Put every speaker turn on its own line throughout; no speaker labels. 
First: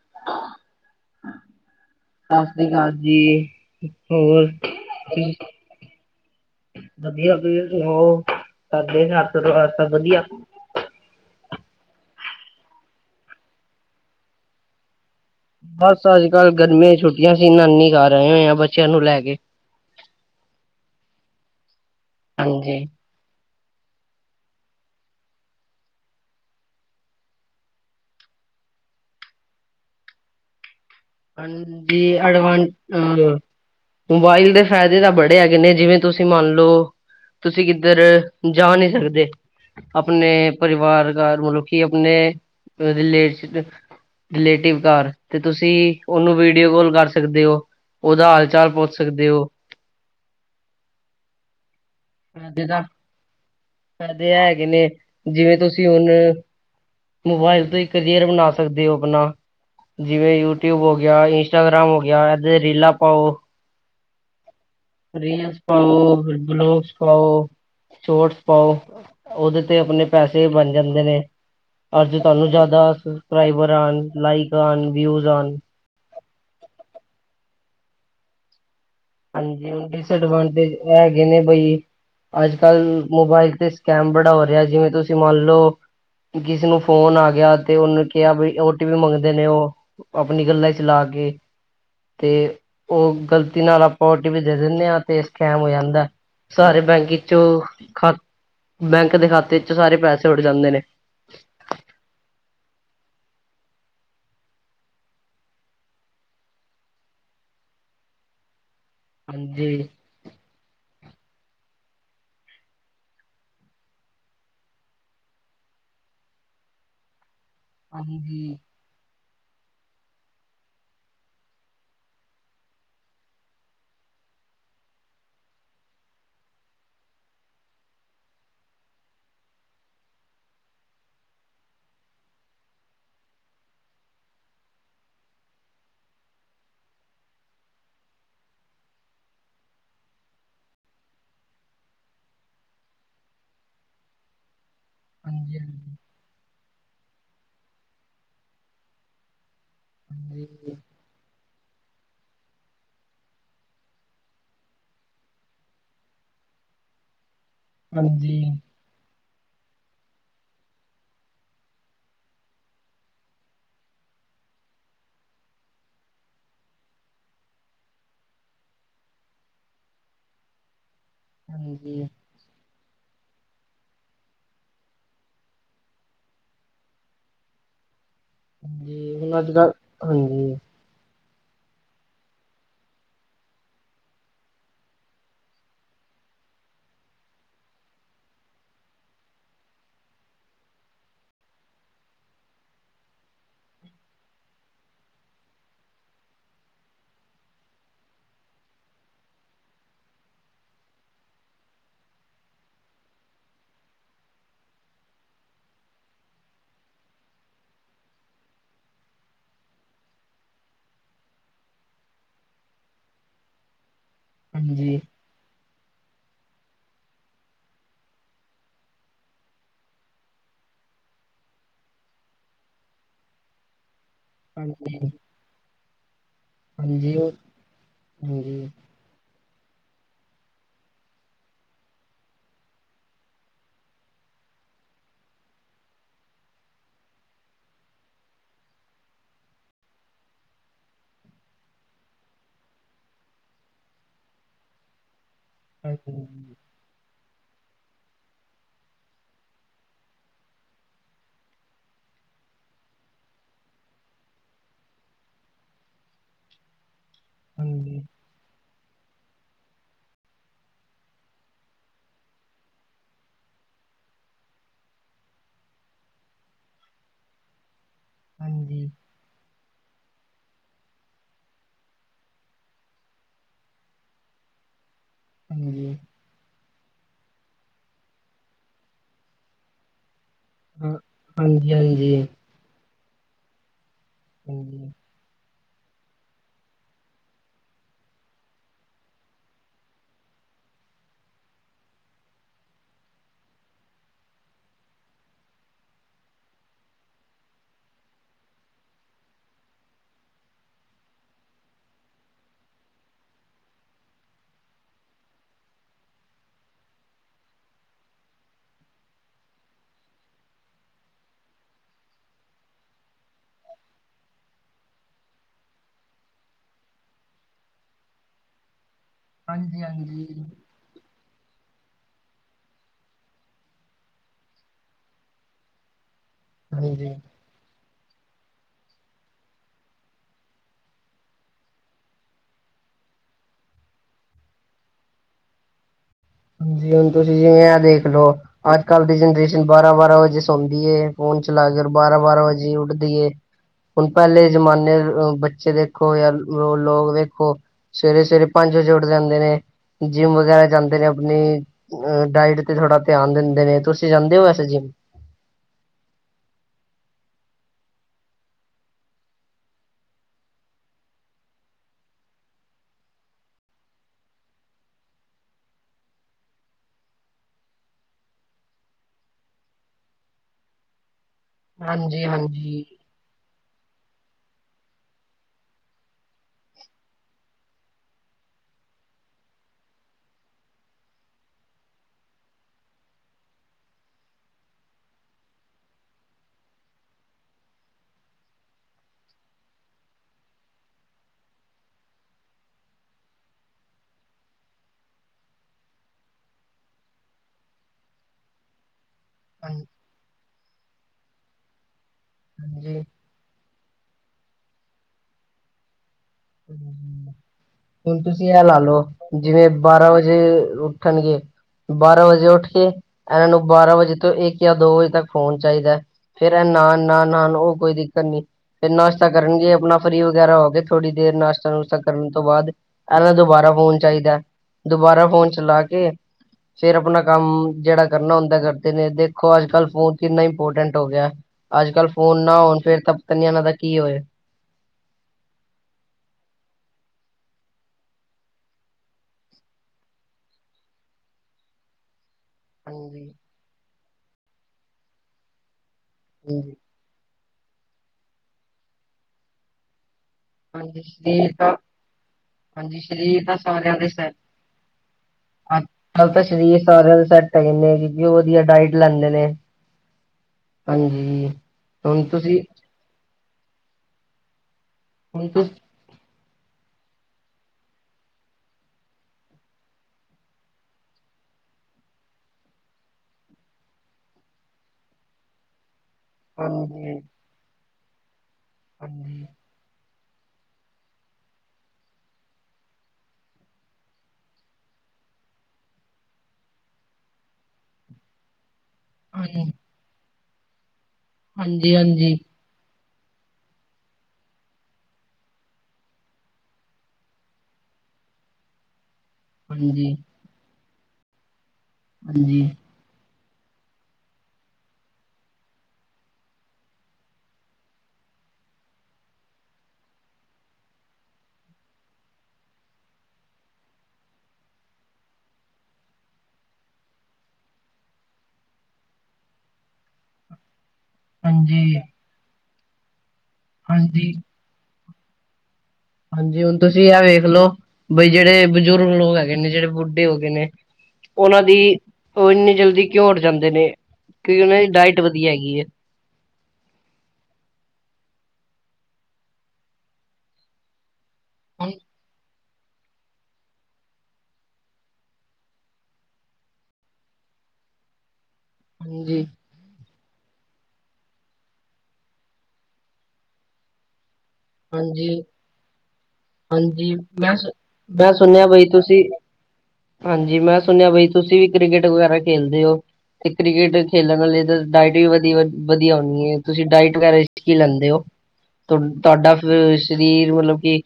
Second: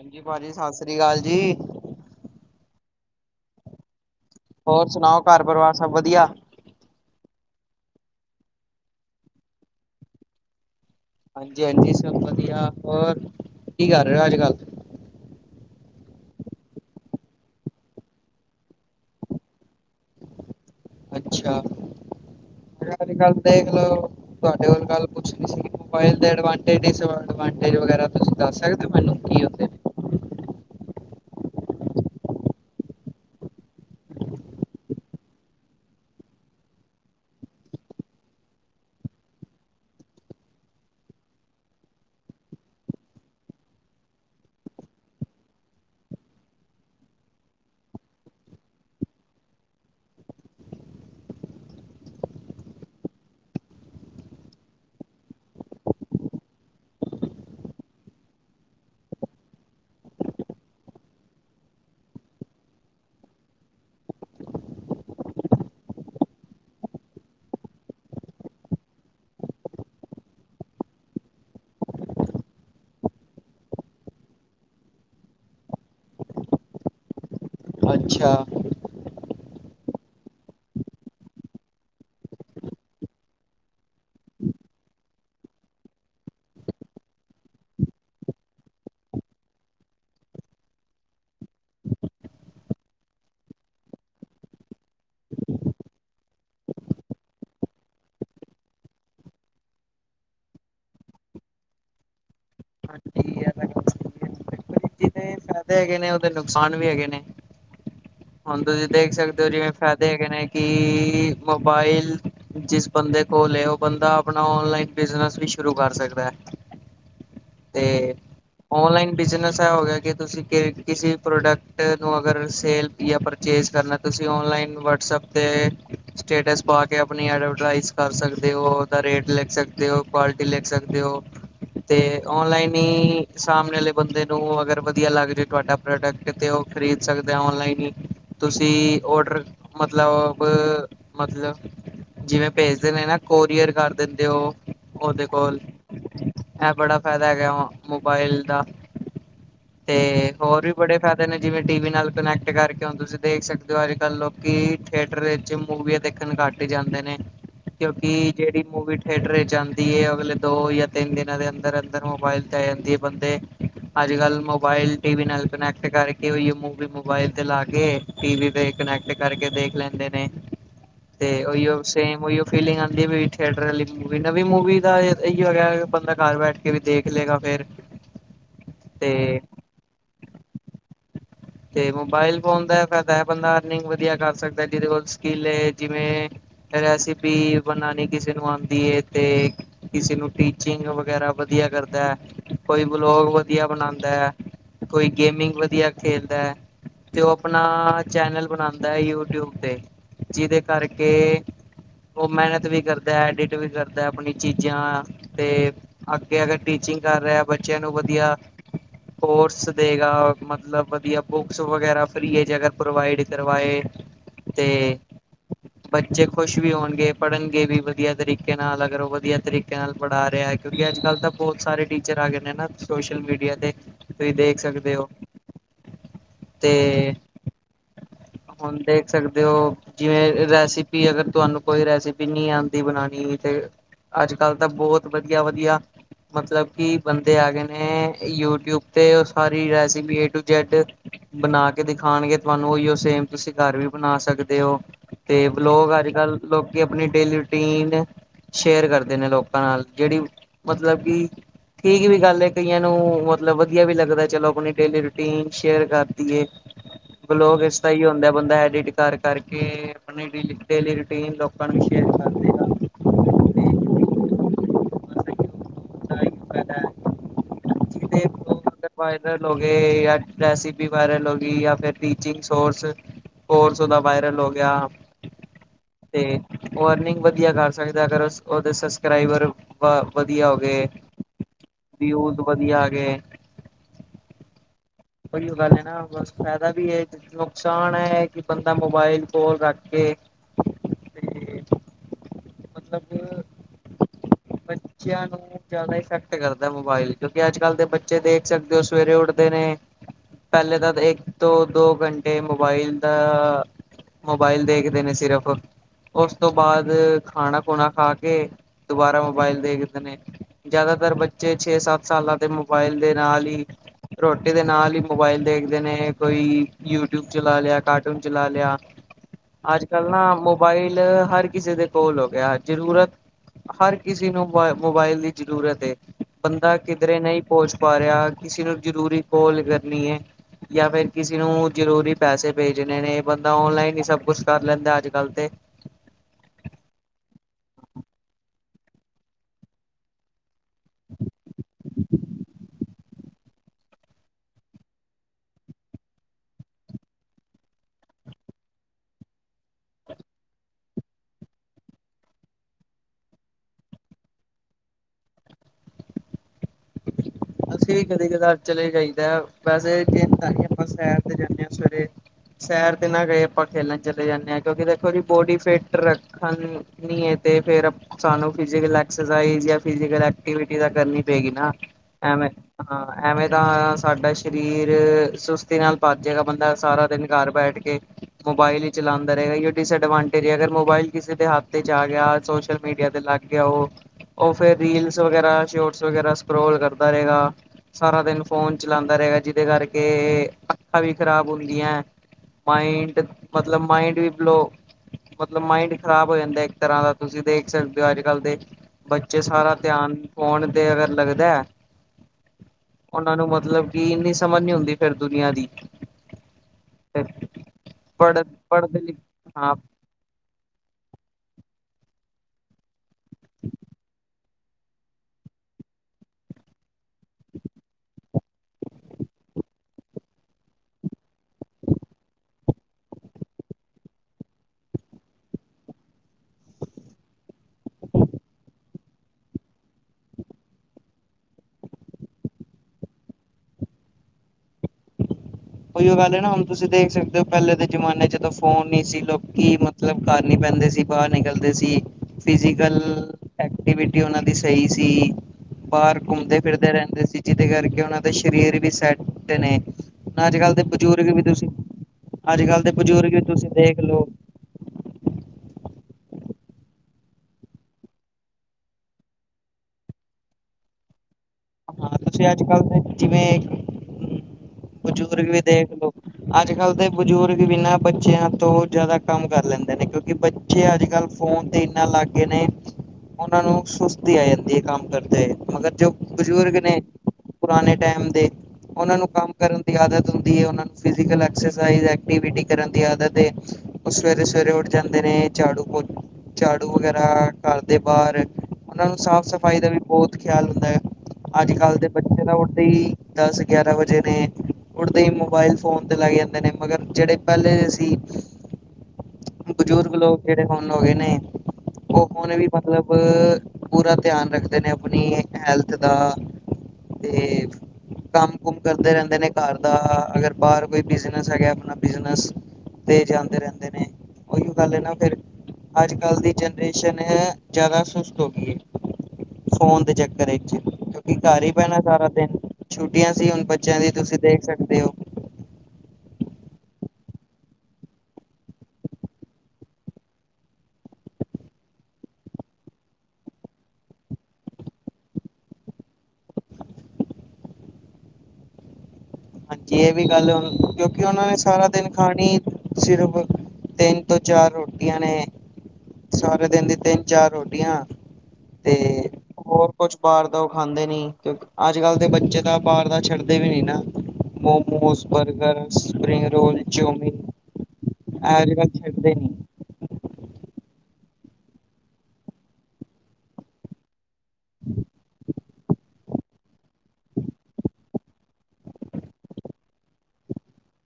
ਹਾਂਜੀ ਭਾਜੀ ਸਤਿ ਸ੍ਰੀ ਅਕਾਲ ਜੀ।
ਸਤਿ ਸ੍ਰੀ ਅਕਾਲ ਜੀ ਕਿੱਥੇ ਹੋ।
ਹੋਰ ਸੁਣਾਓ ਘਰ ਪਰਿਵਾਰ ਸਭ ਵਧੀਆ
ਵਧੀਆ ਤੁਸੀ ਸੁਣਾਓ ਸਾਡੇ ਘਰ [unintelligible] ਨਾਲ ਵਧੀਆ।
ਹਾਂਜੀ- ਹਾਂਜੀ ਸਭ ਵਧੀਆ ਹੋਰ, ਕੀ ਕਰ ਰੇ ਹੋ ਅੱਜ ਗੱਲ।
ਬਸ ਅੱਜ ਕੱਲ੍ਹ ਗਰਮੀਆਂ ਦੀਆਂ ਛੁੱਟੀਆਂ ਸੀ ਨਾਨੀ ਕਰ ਆਏ ਹੋਏ ਆ ਬੱਚਿਆਂ ਨੂੰ ਲੈ ਕੇ।
ਅੱਛਾ।
ਹਾਂਜੀ
ਅੱਜ ਕੱਲ ਦੇਖਲੋ। ਤੁਹਾਡੇ ਕੋਲ ਗੱਲ ਪੁਛਨੀ ਸੀਗੀ ਮੋਬਾਈਲ ਦੇ ਅਡਵਾਈਟਜ ਡਿਸ ਐਡਵਾਈਟਜ ਵਗੈਰਾ ਤੁਸੀਂ ਦੱਸ ਸਕਦੇ ਹੋ ਮੈਨੂੰ। ਕੀਯ [unintelligible]
ਹਾਂਜੀ ਅਡਵਾਨ ਅਹ ਮੋਬਾਇਲ ਦੇ ਫਾਇਦੇ ਤਾਂ ਬੜੇ ਹੈਗੇ ਨੇ ਜਿਵੇਂ ਤੁਸੀਂ ਮੰਨ ਲਓ। ਤੁਸੀਂ ਕਿੱਧਰ, ਜਾ ਨੀ ਸਕਦੇ। ਅਪਣੇ ਪਰਿਵਾਰ ਕਾਰ ਮਤਲਬ ਕਿ ਅਪਣੇ, ਲੇਟ ਰਿਲੇਟਿਵ ਘਰ ਤੇ ਤੁਸੀਂ ਉਹਨੂੰ ਵੀਡੀਓ ਕਾਲ ਕਰ ਸਕਦੇ ਓ, ਉਹਦਾ ਹਾਲ-ਚਾਲ ਪੁੱਛ ਸਕਦੇ ਓ। ਹਜੇ ਤਾਂ ਫਾਇਦੇ ਹੈਗੇ ਨੇ ਜਿਵੇਂ ਤੁਸੀਂ ਹੁਣ ਮੋਬਾਇਲ ਤੋਂ ਹੀ ਕਰੀਅਰ ਬਣਾ ਸਕਦੇ ਹੋ ਆਪਣਾ, ਜਿਵੇਂ ਯੂ ਯੂਟਿਊਬ ਹੋ ਗਿਆ, ਇੰਸਟਾਗ੍ਰਾਮ ਹੋ ਗਿਆ ਇੱਦਾਂ ਦੀ ਰੀਲਾਂ ਪਾਓ। ਰੀਲਸ ਪਾਓ, ਬਲੋਗਸ ਪਾਓ। ਛੋਟਸ ਪਾਓ, ਉਹਦੇ ਤੇ ਆਪਣੇ ਪੈਸੇ ਬਣ ਜਾਂਦੇ ਨੇ। ਅੱਜ ਤੁਹਾਨੂੰ ਜ਼ਿਆਦਾ, ਸਬਸਕ੍ਰਾਈਬਰ ਆਣ, ਲਾਈਕ ਆਣ, ਵਿਊਜ਼ ਆਣ।
ਨੇ ਅੱਛਾ
ਹਾਂਜੀ ਹੁਣ ਡਿਸਐਡਵਾਂਟੇਜ ਹੈਗੇ ਨੇ ਬਈ- ਅੱਜਕੱਲ੍ਹ ਮੋਬਾਇਲ ਤੇ ਸਕੈਮ ਬੜਾ ਹੋ ਰਿਹਾ ਜਿਵੇਂ ਤੁਸੀਂ ਮੰਨ ਲਓ ਕਿਸੇ ਨੂੰ ਫੋਨ ਆ ਗਿਆ ਤੇ ਉਹਨੂੰ ਕਿਹਾ ਬਈ ਓ ਟੀ ਪੀ ਮੰਗਦੇ ਨੇ ਉਹ। ਆਪਣੀ ਗੱਲਾਂ 'ਚ ਲਾ ਕੇ, ਤੇ, ਉਹ ਗ਼ਲਤੀ ਨਾਲ ਆਪ ਓ ਟੀ ਪੀ ਦੇ ਦਿੰਨੇ ਆ ਤੇ ਸਕੈਮ ਹੋ ਜਾਂਦਾ, ਸਾਰੇ ਬੈਂਕ ਚੋਂ ਖਾ ਬੈਂਕ ਦੇ ਖਾਤੇ 'ਚ ਸਾਰੇ ਪੈਸੇ ਉੱਡ ਜਾਂਦੇ ਨੇ।
ਹਾਂ ਠੀਕ [unintelligible] ਕੁਛ ਫ਼ਾਇਦੇ ਹੈਗੇ ਨੇ ਉਹਦੇ ਨੁਕਸਾਨ ਵੀ ਹੈਗੇ ਨੇ, ਹੁਣ ਤੁਸੀਂ ਦੇਖ ਸਕਦੇ ਹੋ ਜਿਵੇਂ
ਹਾਂਜੀ
ਫਾ ਦੇਖ ਨੇ ਕੀ ਮੋਬਾਈਲ ਜਿਸ ਬੰਦੇ ਕੋਲ ਏ ਉਹ ਬੰਦਾ ਆਪਣਾ ਔਂਨਲਾਈਨ ਬਿਜਨਸ ਵੀ ਸ਼ੁਰੂ ਕਰ ਸਕਦਾ।
[inaudible]
ਤੇ,
ਹਾਂਜੀ
ਓਨਲਾਈਨ ਬਿਜਨਸ ਹੈ ਹੋ ਗਿਆ ਕਿ ਤੁਸੀਂ ਕਿ ਕਿਸੇ ਪ੍ਰੋਡਕਟ ਨੂੰ ਅਗਰ ਸੇਲ ਜਾਂ ਪਰਚੇਜ਼ ਕਰਨਾ ਤੁਸੀਂ ਔਨਲਾਈਨ ਵਟਸਅਪ ਤੇ, ਸਟੇਟਸ ਪਾ ਕੇ ਆਪਣੀ ਐਡਵਰਟਾਈਜ਼ ਕਰ ਸਕਦੇ ਓ ਉਹਦਾ ਰੇਟ ਲਿਖ ਸਕ ਤੇ ਉਹ ਕੁਆਲਟੀ ਲਿਖ ਸਕਦੇ ਓ। ਤੇ ਔਨਲਾਈਨ ਹੀ ਸਾਹਮਣੇ ਵਾਲੇ ਬੰਦੇ ਨੂੰ ਅਗਰ ਵਧੀਆ ਲੱਗ ਜੇ ਤੁਹਾਡਾ ਪ੍ਰੋਡਕਟ ਤੇ ਉਹ ਖਰੀਦ ਸਕਦੇ ਔਨਲਾਈਨ ਈ ਤੁਸੀਂ ਔਡਰ ਮਤਲਬ ਬ ਮਤਲਬ- ਜਿਵੇਂ ਭੇਜ ਦੇ ਨਾ ਕੋਰੀਅਰ ਕਰ ਦਿੰਦੇ ਓ ਉਹਦੇ ਕੋਲ,
ਹਾਂਜੀ
ਇਹ ਬੜਾ ਫਾਇਦਾ ਹੈਗਾ ਮੋਬਾਇਲ ਦਾ। ਤੇ ਹੋਰ ਵੀ
ਹਾਂਜੀ
ਬੜੇ ਫੈਦੇ ਨੇ ਜਿਵੇਂ ਟੀ ਵੀ ਨਾਲ ਕਨੈਕਟ ਕਰਕੇ ਹੁਣ ਤੁਸੀਂ ਦੇਖ ਸਕਦੇ ਹੋ ਅੱਜਕੱਲ੍ਹ ਲੋਕੀ ਥੀਏਟਰ ਵਿੱਚ ਮੂਵੀਆਂ ਦੇਖ ਦੇਖਣ ਘੱਟ ਜਾਂਦੇ ਨੇ ਕਿਉਂਕਿ
ਹਾਂਜੀ ਹਾਂਜੀ
ਜਿਹੜੀ ਮੂਵੀ ਥੀਏਟਰ ਵਿੱਚ ਜਾਂਦੀ ਏ ਅਗਲੇ ਦੋ ਜਾਂ ਤਿੰਨ ਦਿਨਾਂ ਦੇ ਅੰਦਰ-ਅੰਦਰ ਮੋਬਾਇਲ ਤੇ ਆ ਜਾਂਦੀ ਏ ਬੰਦੇ ਅੱਜ-ਕੱਲ੍ਹ। ਮੋਬਾਇਲ ਟੀ ਵੀ ਨਾਲ ਕਨੈਕਟ ਕਰਕੇ ਓਹੀਓ ਮੂਵੀ ਮੋਬਾਇਲ ਤੇ ਲਾ ਕੇ, ਟੀ ਵੀ ਤੇ ਕਨੈਕਟ ਟ ਕਰਕੇ ਦੇਖ ਲੈਂਦੇ ਨੇਂ।
[inaudible]
ਤੇ ਉਹੀਓ,
ਹਾਂਜੀ
ਸੇਮ ਉਹੀਓ ਫੀਲਿੰਗ ਆਂਦੀ ਹੈ ਬਈ ਥੀਏਟਰ ਆਲੀ ਮੂਵੀ ਨਵੀਂ ਮੂਵੀ ਦਾ ਇਹੀ ਹੈਗਾ ਬੰਦਾ ਘਰ ਬੈਠ ਕੇ ਵੀ ਦੇਖ ਲਏਗਾ ਫੇਰ।
ਹਾਂਜੀ
ਤੇ
ਹੁਨ ਅੱਜ ਕੱਲ, ਹਾਂਜੀ।
ਤੇ ਮੋਬਾਇਲ ਫੋਨ ਦਾ ਫਾਇਦਾ ਹੈ ਬੰਦਾ ਅਰਨਿੰਗ ਵਧੀਆ ਕਰ ਸਕਦਾ ਏ ਜਿਹਦੇ ਕੋਲ ਸਕਿੱਲ ਏ ਜਿਵੇਂ ਰੈਸਿਪੀ ਬਨਾਨੀ ਕਿਸੇ ਨੂੰ ਆਂਦੀ ਏ ਤੇ ਕਿਸੇ ਨੂੰ ਟੀਚਿੰਗ ਵਗੈਰਾ ਵਧੀਆ ਕਰਦਾ, ਕੋਈ ਬਲੋਗ ਵਧੀਆ ਬਨਾਉਂਦਾ। ਕੋਈ ਗੇਮਿੰਗ ਵਧੀਆ ਖੇਲ ਦਾ, ਤੇ ਉਹ ਆਪਣਾ ਚੈਨਲ ਬਨਾਉਂਦਾ ਯੂਟਿਊਬ ਤੇ। ਜਿਹਦੇ ਕਰਕੇ ਉਹ ਮਿਹਨਤ ਵੀ ਕਰਦਾ, ਐਡਿਟ ਵੀ ਕਰਦਾ ਆਪਨੀ ਚੀਜਾਂ ਤੇ ਅੱਗੇ ਅਗਰ ਟੀਚਿੰਗ ਕਰ ਰਿਹਾ, ਬੱਚਿਆਂ ਨੂੰ ਵਧੀਆ, ਕੋਰਸ ਦੇਗਾ ਮਤਲਬ ਵਧੀਆ, ਬੁਕਸ ਵਗੈਰਾ ਫਰੀ ਹੈ, ਜੇ ਅਗਰ ਪ੍ਰੋਵਾਈਡ ਕਰਵਾਏ, ਤੇ
[inaudible]
ਬੱਚੇ ਖੁਸ਼ ਵੀ ਹੋਣਗੇ, ਪੜ੍ਹਨਗੇ ਵੀ ਵਧੀਆ ਤਰੀਕੇ ਨਾਲ, ਅਗਰ ਉਹ ਵਧੀਆ ਤਰੀਕੇ ਨਾਲ ਪੜ੍ਹਾ ਰਿਹਾ। ਕਿਉਂਕਿ ਅੱਜ ਕੱਲ ਤਾ ਬਹੁਤ ਸਾਰੇ ਟੀਚਰ ਆ ਗਏ ਨੇ ਨਾ, ਸੋਸ਼ਲ ਮੀਡੀਆ ਤੇ, ਤੁਸੀ ਦੇਖ ਸਕਦੇ ਹੋ।
ਹਾਂਜੀ,
ਤੇ,
ਹਾਂਜੀ, ਉਹ- ਹਾਂਜੀ,
ਹੁਨ ਦੇਖ ਸਕਦੇ ਹੋ। ਜਿਵੇਂ ਰੈਸਿਪੀ, ਅਗਰ ਤੁਹਾਨੂੰ ਕੋਈ ਰੈਸਪੀ ਨਹੀ ਆਉਂਦੀ ਬਣਾਉਨੀ ਤੇ, ਅੱਜ ਕੱਲ ਤਾ ਬੋਤ ਵਧੀਆ-ਵਧੀਆ। ਮਤਲਬ ਕਿ ਬੰਦੇ ਆ ਗਏ ਨੇ, ਯੂਟਿਊਬ ਤੇ ਉਹ ਸਾਰੀ ਰੈਸਿਪੀ, ਏ ਟੂ ਜੈੱਡ ਬਨਾ ਕੇ ਦਿਖਾਉਣਗੇ ਤੁਹਾਨੂੰ ਉਹੀਓ ਸੇਮ ਤੁਸੀ ਘਰ ਵੀ ਬਨਾ ਸਕਦੇ ਹੋ। ਤੇ ਵਲੋਗ ਅੱਜ
ਹਾਂਜੀ,
ਕੱਲ ਲੋ ਕਿ ਆਪਣੀ ਡੇਲੀ ਰੂਟੀਨ ਸ਼ੇਅਰ ਕਰਦੇ ਨੇ ਲੋਕਾ ਨਾਲ ਜਿਹੜੀ ਮਤਲਬ ਬੀ ਠੀਕ ਵੀ ਗੱਲ ਹੈ, ਕਈਆਂ ਨੂੰ ਮਤਲਬ ਵਧੀਆ ਵੀ ਲੱਗਦਾ ਏ ਚਲੋ ਆਪਣੀ ਡੇਲੀ ਰੂ ਟੀਨ ਸ਼ੇਅਰ ਕਰ ਦਈਏ, ਵਲੋਗ ਇਸਦਾ
ਹਾਂਜੀ,
ਹੀ ਹੁੰਦਾ ਏ, ਬੰਦਾ ਐਡਿਟ ਕਰ ਕਰਕੇ ਆਪਣੀ ਡੇਲੀ, ਡੇਲੀ ਰੂਟੀਨ ਲੋਕਾਂ ਨੂੰ ਸ਼ੇਅਰ ਕਰਦੇ, ਜਿਹਦੇ,
ਹਾਂਜੀ,
ਤੇ ਵਾਇਰਲ ਹੋ ਗਏ, ਯਾ ਰੈਸਿਪੀ ਵਾਇਰਲ ਹੋ ਗਈ, ਯਾ ਫਿਰ ਟੀਚਿੰਗ ਸੋਰਸ। ਕੋਰਸ ਓਹਦਾ ਵਾਇਰਲ ਹੋ ਗਿਆ।
ਹਾਂਜੀ!
ਤੇ ਉਹ ਅਰਨਿੰਗ ਵਧੀਆ ਕਰ ਸਕਦਾ, ਅਗਰ ਉਸ ਉਹਦੇ ਸਬਸਕ੍ਰਾਈਬਰ ਵਾ, ਵਧੀਆ ਹੋ ਗਏ।
ਹਾਂਜੀ-ਹਾਂਜੀ।
ਵਿਊਜ਼ ਵਧੀਆ ਆ ਗਏ।
ਹਾਂਜੀ!
ਓਹੀਓ ਗੱਲ ਏ ਨਾ ਬਸ ਫਾਇਦਾ ਵੀ ਏ। ਨੁਕਸਾਨਯ ਆ ਕਿ ਬੰਦਾ ਮੋਬਾਇਲ ਕੋਲ ਰੱਖ ਕੇ ਤੇ ਮਤਲਬ ਚਿਆ ਨੂੰ ਜ਼ਿਆਦਾ ਇਫੈਕਟ ਕਰਦਾ ਮੋਬਾਇਲ, ਕਿਉਂਕਿ ਅੱਜ ਕੱਲ ਦੇ ਬੱਚੇ ਦੇਖ ਸਕਦੇ ਹੋ, ਸੁਵੇਰੇ ਉੱਠਦੇ ਨੇ।, ਪਹਿਲੇ ਤਾ ਇੱਕ ਦੋ ਦੋ ਘੰਟੇ ਮੋਬਾਈਲ ਦਾ ਮੋਬਾਈਲ ਦੇਖਦੇ ਨੇ ਸਿਰਫ਼। ਉਸ ਤੋ ਬਾਅਦ ਖਾਣਾ ਖੁਣਾ ਖਾ ਕੇ, ਦੁਬਾਰਾ ਮੋਬਾਇਲ ਦੇਖਦੇ ਨੇ। ਜਿਆਦਾਤਰ ਬੱਚੇ ਛੇ ਸੱਤ ਸਾਲਾਂ ਦੇ ਮੋਬਾਇਲ ਦੇ ਨਾਲ ਹੀ ਰੋਟੀ ਦੇ ਨਾਲ ਹੀ ਮੋਬਾਈਲ ਦੇਖਦੇ ਨੇ ਕੋਈ ਯੂਟਿਊਬ ਚਲਾ ਲਿਆ ਕਾਰਟੂਨ ਚਲਾ ਲਿਆ। ਅੱਜ
ਹਾਂਜੀ,
ਕੱਲ ਨਾ
ਹਾਂਜੀ,
ਮੋਬਾਇਲ ਹਰ ਕਿਸੇ ਦੇ ਕੋਲ ਹੋ ਗਿਆ ਜ਼ਰੂਰਤ, ਹਰ ਕਿਸੀ ਨੂੰ ਮੋ ਮੋਬਾਇਲ ਦੀ ਜਰੂਰਤ ਏ, ਬੰਦਾ
ਹਾਂਜੀ,
ਕਿਧਰੇ ਨਹੀ ਪਹੁੰਚ ਪਾ ਰਿਹਾ, ਕਿਸੀ ਨੂੰ ਜਰੂਰੀ ਕਾੱਲ ਕਰਨੀ ਹੈ। ਜਾ ਫਿਰ ਕਿਸੇ ਨੂੰ ਜ਼ਰੂਰੀ ਪੈਸੇ ਭੇਜਣੇ ਨੇ ਬੰਦਾ ਆਨਲਾਈਨ ਹੀ ਸਭ ਕੁਛ ਕਰ ਲੈਦਾ ਅੱਜ ਕੱਲ ਤੇ,
ਹਾਂਜੀ, ਹੁਣ ਤੁਸੀਂ ਜਿਵੇਂ ਆ ਦੇਖ ਲੋ ਅੱਜ ਕੱਲ ਦੀ ਜਨਰੇਸ਼ਨ ਬਾਰਾਂ ਬਾਰਾਂ ਵਜੇ ਸ ਸੌਦੀ ਏ ਫੋਨ ਚਲਾ ਕੇ ਬਾਰਾਂ ਬਾਰਾਂ ਵਜੇ ਉੱਠਦੀ ਏ। ਹੁਣ ਪਹਿਲੇ ਜਮਾਨੇ, ਬੱਚੇ ਦੇਖੋ ਜਾਂ ਲੋਕ ਦੇਖੋ ਸਵੇਰੇ ਸਵੇਰੇ ਪੰਜ ਵਜੇ ਉੱਠ ਜਾਂਦੇ ਨੇ, ਜਿੰਮ ਵਗੈਰਾ ਜਾਂਦੇ ਨੇ ਆਪਣੀ ਅ ਡਾਇਟ ਤੇ ਥੋੜ੍ਹਾ ਧਿਆਨ ਦਿੰਦੇ ਨੇ, ਤੁਸੀਂ ਜਾਂਦੇ ਹੋ ਐੈਸੇ ਜਿੰਮ?
ਅਸੀਂ ਵੀ ਕਦੇ ਕਦਾਰ ਚਲੇ ਜਾਈਦਾ, ਵੈਸੇ ਚਿੰਤਾ ਨੀ ਆਪਾਂ ਸੈਰ ਤੇ ਜਾਂਦੇ ਹਾਂ ਸਵੇਰੇ ਸੈਰ ਤੇ ਨਾ ਕ ਆਪਾਂ ਖੇਲਣ ਚਲੇ ਜਾਂਦੇ ਹਾਂ, ਕਿਉਂਕਿ ਦੇਖੋ ਜੀ ਬੋਡੀ ਫਿਟ ਰ ਹਨ ਨੀਏ ਤੇ, ਫੇਰ ਸਾਨੂੰ ਫਿਜੀਕਲ ਐਕਸਰਸਾਈਜ਼, ਜਾਂ ਫਿਜ਼ਕਲ ਐਕਟੀਵਿਟੀ ਤਾਂ ਕਰਨੀ ਪਏਗੀ ਨਾ ਹ ਮ,
ਹਾਂਜੀ-ਹਾਂਜੀ,
ਹਾਂ- ਐਵੇਂ ਤਾਂ ਸਾਡਾ ਸਰੀਰ ਸੁਸਤੀ ਨਾਲ ਪੱਰ ਜੇਗਾ, ਬੰਦਾ ਸਾਰਾ ਦਿਨ ਘਰ ਬੈਠ ਕੇ ਮੋਬਾਇਲ ਹੀ ਚਲਾਉਂਦਾ ਰਹੇਗਾ, ਡਿਸਡਵਾਂਟੇਜ ਅਗਰ ਮੋਬਾਇਲ ਕਿਸੇ ਦੇ ਹੱਥ ਤੇ 'ਚ ਆ ਗਿਆ, ਸੋਸ਼ਲ ਮੀਡੀਆ ਤੇ ਲਾ ਉਹ, ਉਹ ਫੇਰ ਰੀਲਸ ਵਗੈਰਾ, ਸ਼ੋਰਟਸ ਵਗੈਰਾ ਸਕੋਲ ਕਰਦਾ ਰਹੇਗਾ ਸਾਰਾ ਦਿਨ ਫੋਨ ਚਲਾਉਂਦਾ ਰਹੇਗਾ, ਜਿਹਦੇ ਕਰਕੇ ਅੱਖਾਂ ਵੀ ਖ਼ਰਾਬ ਹੁੰਦੀਆਂ ਮਾਈਂਡ, ਮਤਲਬ ਮਾਇਂਡ ਵੀ ਬਲੋ ਮਤਲਬ ਮਾਇੰਡ ਖ਼ਰਾਬ ਹੋ ਜਾਂਦਾ ਇੱਕ ਤਰ੍ਹਾਂ ਦਾ, ਤੁਸੀਂ ਦੇਖ ਸਕਦੇ ਹੋ ਅੱਜ ਕੱਲ੍ਹ ਦੇ ਬੱਚੇ ਸਾਰਾ ਧਿਆਨ, ਫੋਣ ਤੇ ਅਗਰ ਲੱਗਦਾ
ਹਾਂਜੀ-ਹਾਂਜੀ।
ਉਹਨਾਂ ਨੂੰ ਮਤਲਬ ਕਿ, ਇੰਨੀ ਸਮਝ ਨਹੀਂੀ ਹੁੰਦੀ ਫਿਰ ਦੁਨੀਆਂ ਦੀ। ਤੇ
ਹੁਣ
ਪੜ੍ਹ
ਤੁਸੀਂ ਇਹ
ਪੜ੍ਹਦੇ
ਲਾਲੋ,
ਲਿਖ
ਜਿਵੇਂ
ਹਾਂ
ਬਾਰਾਂ ਵਜੇ ਉੱਠਣਗੇ, ਬਾਰਾਂ ਵਜੇ ਉੱਠ ਕੇ ਇਹਨਾਂ ਨੂੰ ਬਾਰਾਂ ਵਜੇ ਤੋਂ ਇੱਕ ਦੋ ਵਜੇ ਤੱਕ ਫੋਨ ਚਾਹੀਦਾ, ਫੇਰ ਇਹ ਨਾ ਨਾ ਨ ਉਹ ਕੋਈ ਦਿੱਕਤ ਨੀ ਫਿਰ ਨਾਸ਼ਤਾ ਕਰਨਗੇ ਆਪਣਾ ਫਰੀ ਵਗੈਰਾ ਹੋ ਕੇ, ਥੋੜ੍ਹੀ ਦੇਰ ਨਾਸ਼ਤਾ- ਨੁਸ਼ਤਾ ਕਰਨ ਤੋਂ ਬਾਅਦ ਇਹਾਂ ਦੁਬਾਰਾ ਫੋਨ ਚਾਹੀਦਾ, ਦੁਬਾਰਾ ਫੋਨ ਚਲਾ ਕੇ ਫੇਰ ਆਪਣਾ ਕੰਮ ਜਿਹੜਾ ਕਰਨਾ ਹੁੰਦਾ ਕਰਦੇ ਨੇ, ਦੇਖੋ ਅੱਜ ਕੱਲ ਫੋਨ ਕਿੰਨਾ ਇੰਪੋਰਟੈਂਟ ਹੋ ਗਿਆ। ਅੱਜ ਕੱਲ ਫੋਨ ਨਾ ਹੋਣ, ਫੇਰ ਤਾਂ ਪਤਾ ਨੀ ਇੰਨਾਂ ਦਾ ਕੀ ਹੋਏ।
ੳਹੀੳ ਗੱਲ ਹੈ ਨਾ ਹੁਣ ਤੁਸੀਂ ਦੇਖ ਸਕਦੇ ਹੋ, ਪਹਿਲੇ ਦੇ ਜਮਾਨੇ ਚਦ ਫੋਨ ਨ ਸੀ ਲੋਕੀਤਲ ਮਤਲਬ ਘਰ ਨੀ ਪੈਂਦੇ ਸੀ, ਬਾਹਰ ਨਿਕਲਦੇ ਸੀ ਫਿਜ਼ਕਲ
ਹਾਂਜੀ-ਹਾਂਜੀ।
ਐਕਟੀਵਿਟੀ ਉਹਨਾਂ ਦੀ ਸਹੀ ਸੀ, ਬਾਹਰ ਘੁੰਮਦੇ ਫਿਰਦੇ ਰਹਿੰਦੇ ਸੀ। ਜਿਹਦੇ ਕਰਕੇ ਉਹਨਾਂ ਦੇ ਸਰੀਰ ਵੀ ਸੈਟ ਨੇ। ਅੱਜ ਕੱਲ੍ਹ ਦੇ
ਹਾਂਜੀ
ਬਜ਼ੁਰਗ ਵੀ
ਸਰੀਰ
ਤੁਸੀਂ
ਤਾਂ,
ਅੱਜ ਕੱਲ੍ਹ ਦੇ
ਹਾਂਜੀ
ਬਜ਼ੁਰਗ ਵੀ
ਸਰੀਰ ਤਾਂ
ਤੁਸੀਂ
ਸਾਰਿਆਂ
ਦੇਖ
ਦੇ
ਲਓ
ਸੈਟ ਤਾਂ ਸਰੀਰ ਸਾਰਿਆਂ ਦੇ ਸੈਟ ਹੈ, ਕਹਿੰਦੇ ਕਿਉਂਕਿ ਉਹ ਵਧੀਆ ਡਾਇਟ ਲੈਂਦੇ ਨੇ। ਹਾਂਜੀ।
ਹਾਂ ਤੁਸੀਂ ਅੱਜ ਕੱਲ੍ਹ ਦੇ ਜਿਵੇਂ,
ਹੁਣ
ਬਜ਼ੁਰਗ ਵੀ
ਤੁਸੀਂ
ਦੇਖ ਲਓ ਅੱਜ ਕੱਲ੍ਹ ਦੇ ਬਜ਼ੁਰਗ ਵੀ ਨਾ, ਬੱਚਿਆਂ ਤੋਂ ਜ਼ਿਆਦਾ ਕੰਮ ਕਰ ਲੈਂਦੇ ਨੇ ਕਿਉਂਕਿ ਬ ਬੱਚੇ ਅੱਜ ਕੱਲ ਫੋਨ ਤੇ ਇਨਾ ਲਾਗੇ ਨੇ ਉਹਨਾਂ ਨੂੰ ਸੁਸਤੀ ਆ ਜਾਂਦੀ ਹੈ ਕੰਮ ਕਰਦੇ ਹੋਏ, ਮਗਰ ਜੋ ਬਜ਼ੁਰਗ ਨੇ
ਹਾਂਜੀ
ਪੁਰਾਣੇ ਟਾਈਮ ਦੇ, ਉਹਨਾਂ ਨੂੰ
ਹਾਂਜੀ
ਕੰਮ ਕਰਨ ਦੀ ਆਦਤ ਹੁੰਦੀ ਹੈ, ਉਹ ਨੂੰ ਫਿਜ਼ਕਲ ਐਕਸਾਈ ਐਕਟੀਵਿਟੀ ਕਰਨ ਦੀ ਆਦਤ ਹੈ। ਉਹ ਸਵੇਰੇ -ਸਵੇਰੇ ਉੱਠ ਜਾਂਦੇ ਨੇ, ਝਾੜੂ ਪੋਚ ਝਾੜ ਵਗੈਰਾ ਘਰ ਦੇ ਬਾਹਰ ਉਹਨਾਂ ਨੂੰ ਸਾਫ਼
ਹਾਂਜੀ
ਸਫ਼ਾਈ ਦਾ ਵੀ ਬਹੁਤ ਖਿਆਲ ਹੁੰਦਾ ਹੈ। ਅੱਜ
ਹਾਂਜੀ
ਕੱਲ੍ਹ ਦੇ
ਹਾਂਜੀ
ਬੱਚੇ ਤਾਂ, ਉੱਡਦੇ ਹੀ ਦਸ ਗਿਆਰਾਂ ਵਜੇ ਨੇ ਉੱਡਦੇ ਹੀ ਮੋਬਾਇਲ ਫੋਨ ਤੇ ਲੱਗ ਜਾਂਦੇ ਨੇ, ਮਗਰ ਜਿਹੜੇ ਪਹਿਲੇ ਸੀ
ਹਾਂਜੀ
ਬਜ਼ੁਰਗ ਲੋਕ ਜਿਹੜੇ ਹੁਣ ਹੋ ਗਏ ਨੇ, ਉਹ ਹੁਣ
ਹਾਂਜੀ
ਵੀ ਮਤਲਬ ਪੂਰਾ ਧਿਆਨ ਰੱਖਦੇ ਨੇ, ਆਪਣੀ ਹੈਲਥ ਥ ਦਾ, ਤੇ ਕੰਮ- ਕੁਮ ਕਰਦੇ ਰਹਿੰਦੇ ਨੇ ਘਰ ਦਾ ਅਗਰ ਬਾਹਰ ਕੋਈ ਬਿਜਨਸ ਹੈਗਾ ਆਪਣਾ ਬਿਜਨਸ- ਤੇ ਜਾਂਦੇ ਰਹਿੰਦੇ ਨੇ, ਉਹੀਉ ਗੱਲ ਐ ਨਾ ਫੇਰ। ਅੱਜ ਕੱਲ ਦੀ ਜਨਰੇਸ਼ਨ ਹੈ, ਜ਼ਿਆਦਾ ਸੁਸਤ ਹੋ ਗਈ ਹੈ। ਫੋਨ ਦੇ ਚੱਕਰ ਇਚ ਹੈ। ਘਰ ਹੀ ਪੈਣਾ
ਹਾਂਜੀ
ਸਾਰਾ ਦਿਨ ਛੁੱਟੀਆਂ ਸੀ, ਹੁਣ ਬੱਚਿਆਂ ਦੀ
ਹਾਂਜੀ
ਤੁਸੀਂ ਦੇਖ ਸਕਦੇ ਹੋ।
ਹਾਂਜੀ, ਹੁਣ ਤੁਸੀਂ ਆ ਵੇਖ ਲੋ, ਬਈ ਜਿਹੜੇ ਬਜ਼ੁਰਗ ਲੋਕ ਹੈਗੇ ਨੇ, ਜਿਹੜੇ ਬੁੱਢੇ ਹੋ ਗਏ ਨੇ। ਉਹਨਾਂ ਦੀ ਉਹ ਇੰਨੀ ਜਲਦੀ ਕਿਉਂ ਉਠ ਜਾਂਦੇ ਨੇ, ਕਿਉਂਕਿ ਉਹਨਾਂ ਦੀ ਡਾਇਟ ਵਧੀਆ ਹੈਗੀ ਹੈ।
ਹਾਂਜੀ ਇਹ ਵੀ ਗੱਲ, ਕਿਉਂਕਿ ਉਹਨਾਂ ਨੇ ਸਾਰਾ ਦਿਨ ਖਾਣੀ ਸਿਰਫ ਤਿੰਨ ਤੋਂ ਚਾਰ ਰੋਟੀਆਂ ਨੇ, ਸਾਰੇ ਦਿਨ ਦੀ ਤਿੰਨ ਚਾਰ ਰੋਟੀਆਂ, ਤੇ
ਹਾਂਜੀ
ਹੋਰ ਕੁਛ ਬਾਹਰ ਦਾ ਉਹ ਖਾਂਦੇ ਨੀ, ਕਿਉਂ ਅੱਜ ਕੱਲ ਦੇ ਬੱਚੇ ਤਾਂ ਬਾਹਰ ਦਾ ਛੱਡਦੇ ਵੀ ਨੀ ਨਾ। ਮੋਮੋਸ
ਹਾਂਜੀ,
ਬਰਗਰ ਸਪਰਿੰਗ ਰੋਲ
ਹਾਂਜੀ
ਚੌਮਿਨ
ਮੈਂ ਸੁ ਮੈਂ
ਇਹ
ਸੁਣਿਆ
ਅੱਜ
ਬਈ
ਕੱਲ
ਤੁਸੀਂ
ਛੱਡਦੇ ਨੀ
ਹਾਂਜੀ, ਮੈਂ ਸੁਣਿਆ ਬਈ ਤੁਸੀਂ ਵੀ ਕ੍ਰਿਕਟ ਵਗੈਰਾ ਖੇਲਦੇ ਹੋ, ਤੇ ਕ੍ਰਿਕਟ ਖੇਲਣ ਵਾਲੇ ਦਾ ਡਾਇਟ ਵੀ ਵਧੀਆ- ਵਧੀਆ ਹੋਦੀ ਹੈ। ਤੁਸੀਂ ਡਾਇਟ ਵਗੈਰਾ ਵਿਚ ਕੀ ਲੈਂਦੇ ਹੋ? ਤੁ ਤੁਹਾਡਾ ਫੇਰ ਸਰੀਰ ਵਲੋਂ ਕਿ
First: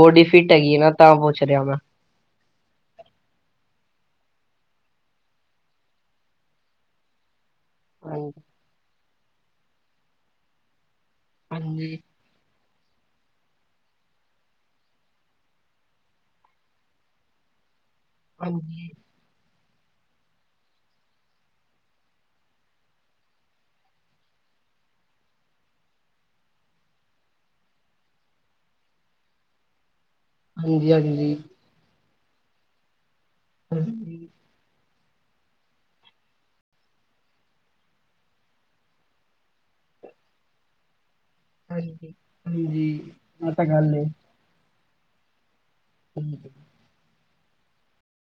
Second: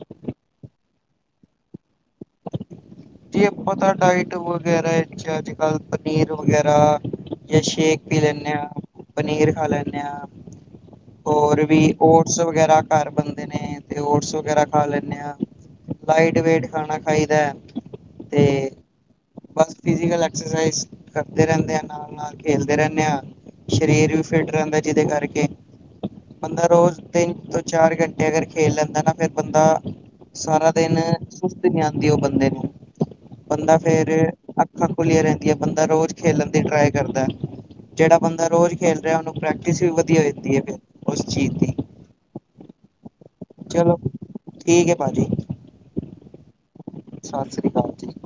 ਬੋਡੀ ਫਿੱਟ ਹੈਗੀ ਹੈ ਨਾ ਤਾਂ ਪੁੱਛ ਰਿਹਾ ਮੈਂ। [inaudible]
ਜੇ ਆਪਾਂ ਤਾ ਡਾਇਟ ਵਗੈਰਾ, ਅੱਜ ਕੱਲ ਪਨੀਰ ਵਗੈਰਾ ਜਾਂ ਸ਼- ਸੇ਼ਕ ਪੀ
ਹਾਂਜੀ
ਲੈਨੇ ਹਾਂ, ਪਨੀਰ ਖਾ ਲੈਂਨੇ ਹਾਂ, ਹੋਰ ਵੀ
ਹਾਂਜੀ
ਔ- ਟਸ ਵਗੈਰਾ ਘਰ ਬਣਦੇ ਨੇ ਤੇ ਓਟਸ ਵਗੈਰਾ ਖਾ ਲੈਂਨੇ ਆ ਲਾਈਟ ਵੇਟ ਖਾਣਾ। ਫਾਇਦਾ ਐ।
ਹਾਂਜੀ।
ਬਸ ਫਿਕਲਸ ਐਕਸਸਾਈਜ਼ ਕਰਦੇ ਰਹਿੰਦੇ ਆ ਨਾਲ- ਨਾਲ ਖੇਲਦੇ ਰਹਿੰਦੇ ਆ। ਸਰੀਰ ਵੀ ਫਿੱਟ ਰਹਿੰਦਾ ਐ ਜਿਹਦੇ ਕਰਕੇ। ਬੰਦਾ ਰੋਜ਼ ਤਿੰਨ ਤੋਂ ਚਾਰ ਘੰਟੇ ਅਗਰ ਖੇਲ ਲੈਂਦਾ ਨਾ ਫੇਰ ਬੰਦਾ ਸਾਰਾ
ਹਾਂਜੀ
ਦਿਨ ਸੁਸਤੀ ਨਹੀਂ ਆਉਂਦੀ ਉਹ ਬੰਦੇ ਨੂੰ। ਬੰਦਾ ਫੇਰ
ਹਾਂਜੀ
ਅੱਖਾਂ ਖੁੱਲੀਆਂ ਰਹਿੰਦੀਆਂ, ਬੰਦਾ ਰੋਜ਼ ਖੇਲਣ ਦੀ ਟਰਾਈ ਕਰਦਾ ਐ। ਜਿਹੜਾ ਬੰਦਾ ਰੋਜ਼ ਖੇਲ ਰਿਹਾ ਉਹਨੂੰ ਪ੍ਰੈਕਟਿਸ ਵੀ ਵਧੀਆ ਹੋ ਜਾਂਦੀ ਹੈ ਫੇਰ ਉਸ ਚੀਜ਼ ਦੀ।
ਹਾਂਜੀ- ਹਾਂਜੀ। ਤਾਂ ਗੱਲ
ਚਲੋ ਠੀਕ ਹੈ ਭਾਅ ਜੀ।
ਹਮ [unintelligible]
ਸਤਿ ਸ੍ਰੀ ਅਕਾਲ ਜੀ ‌।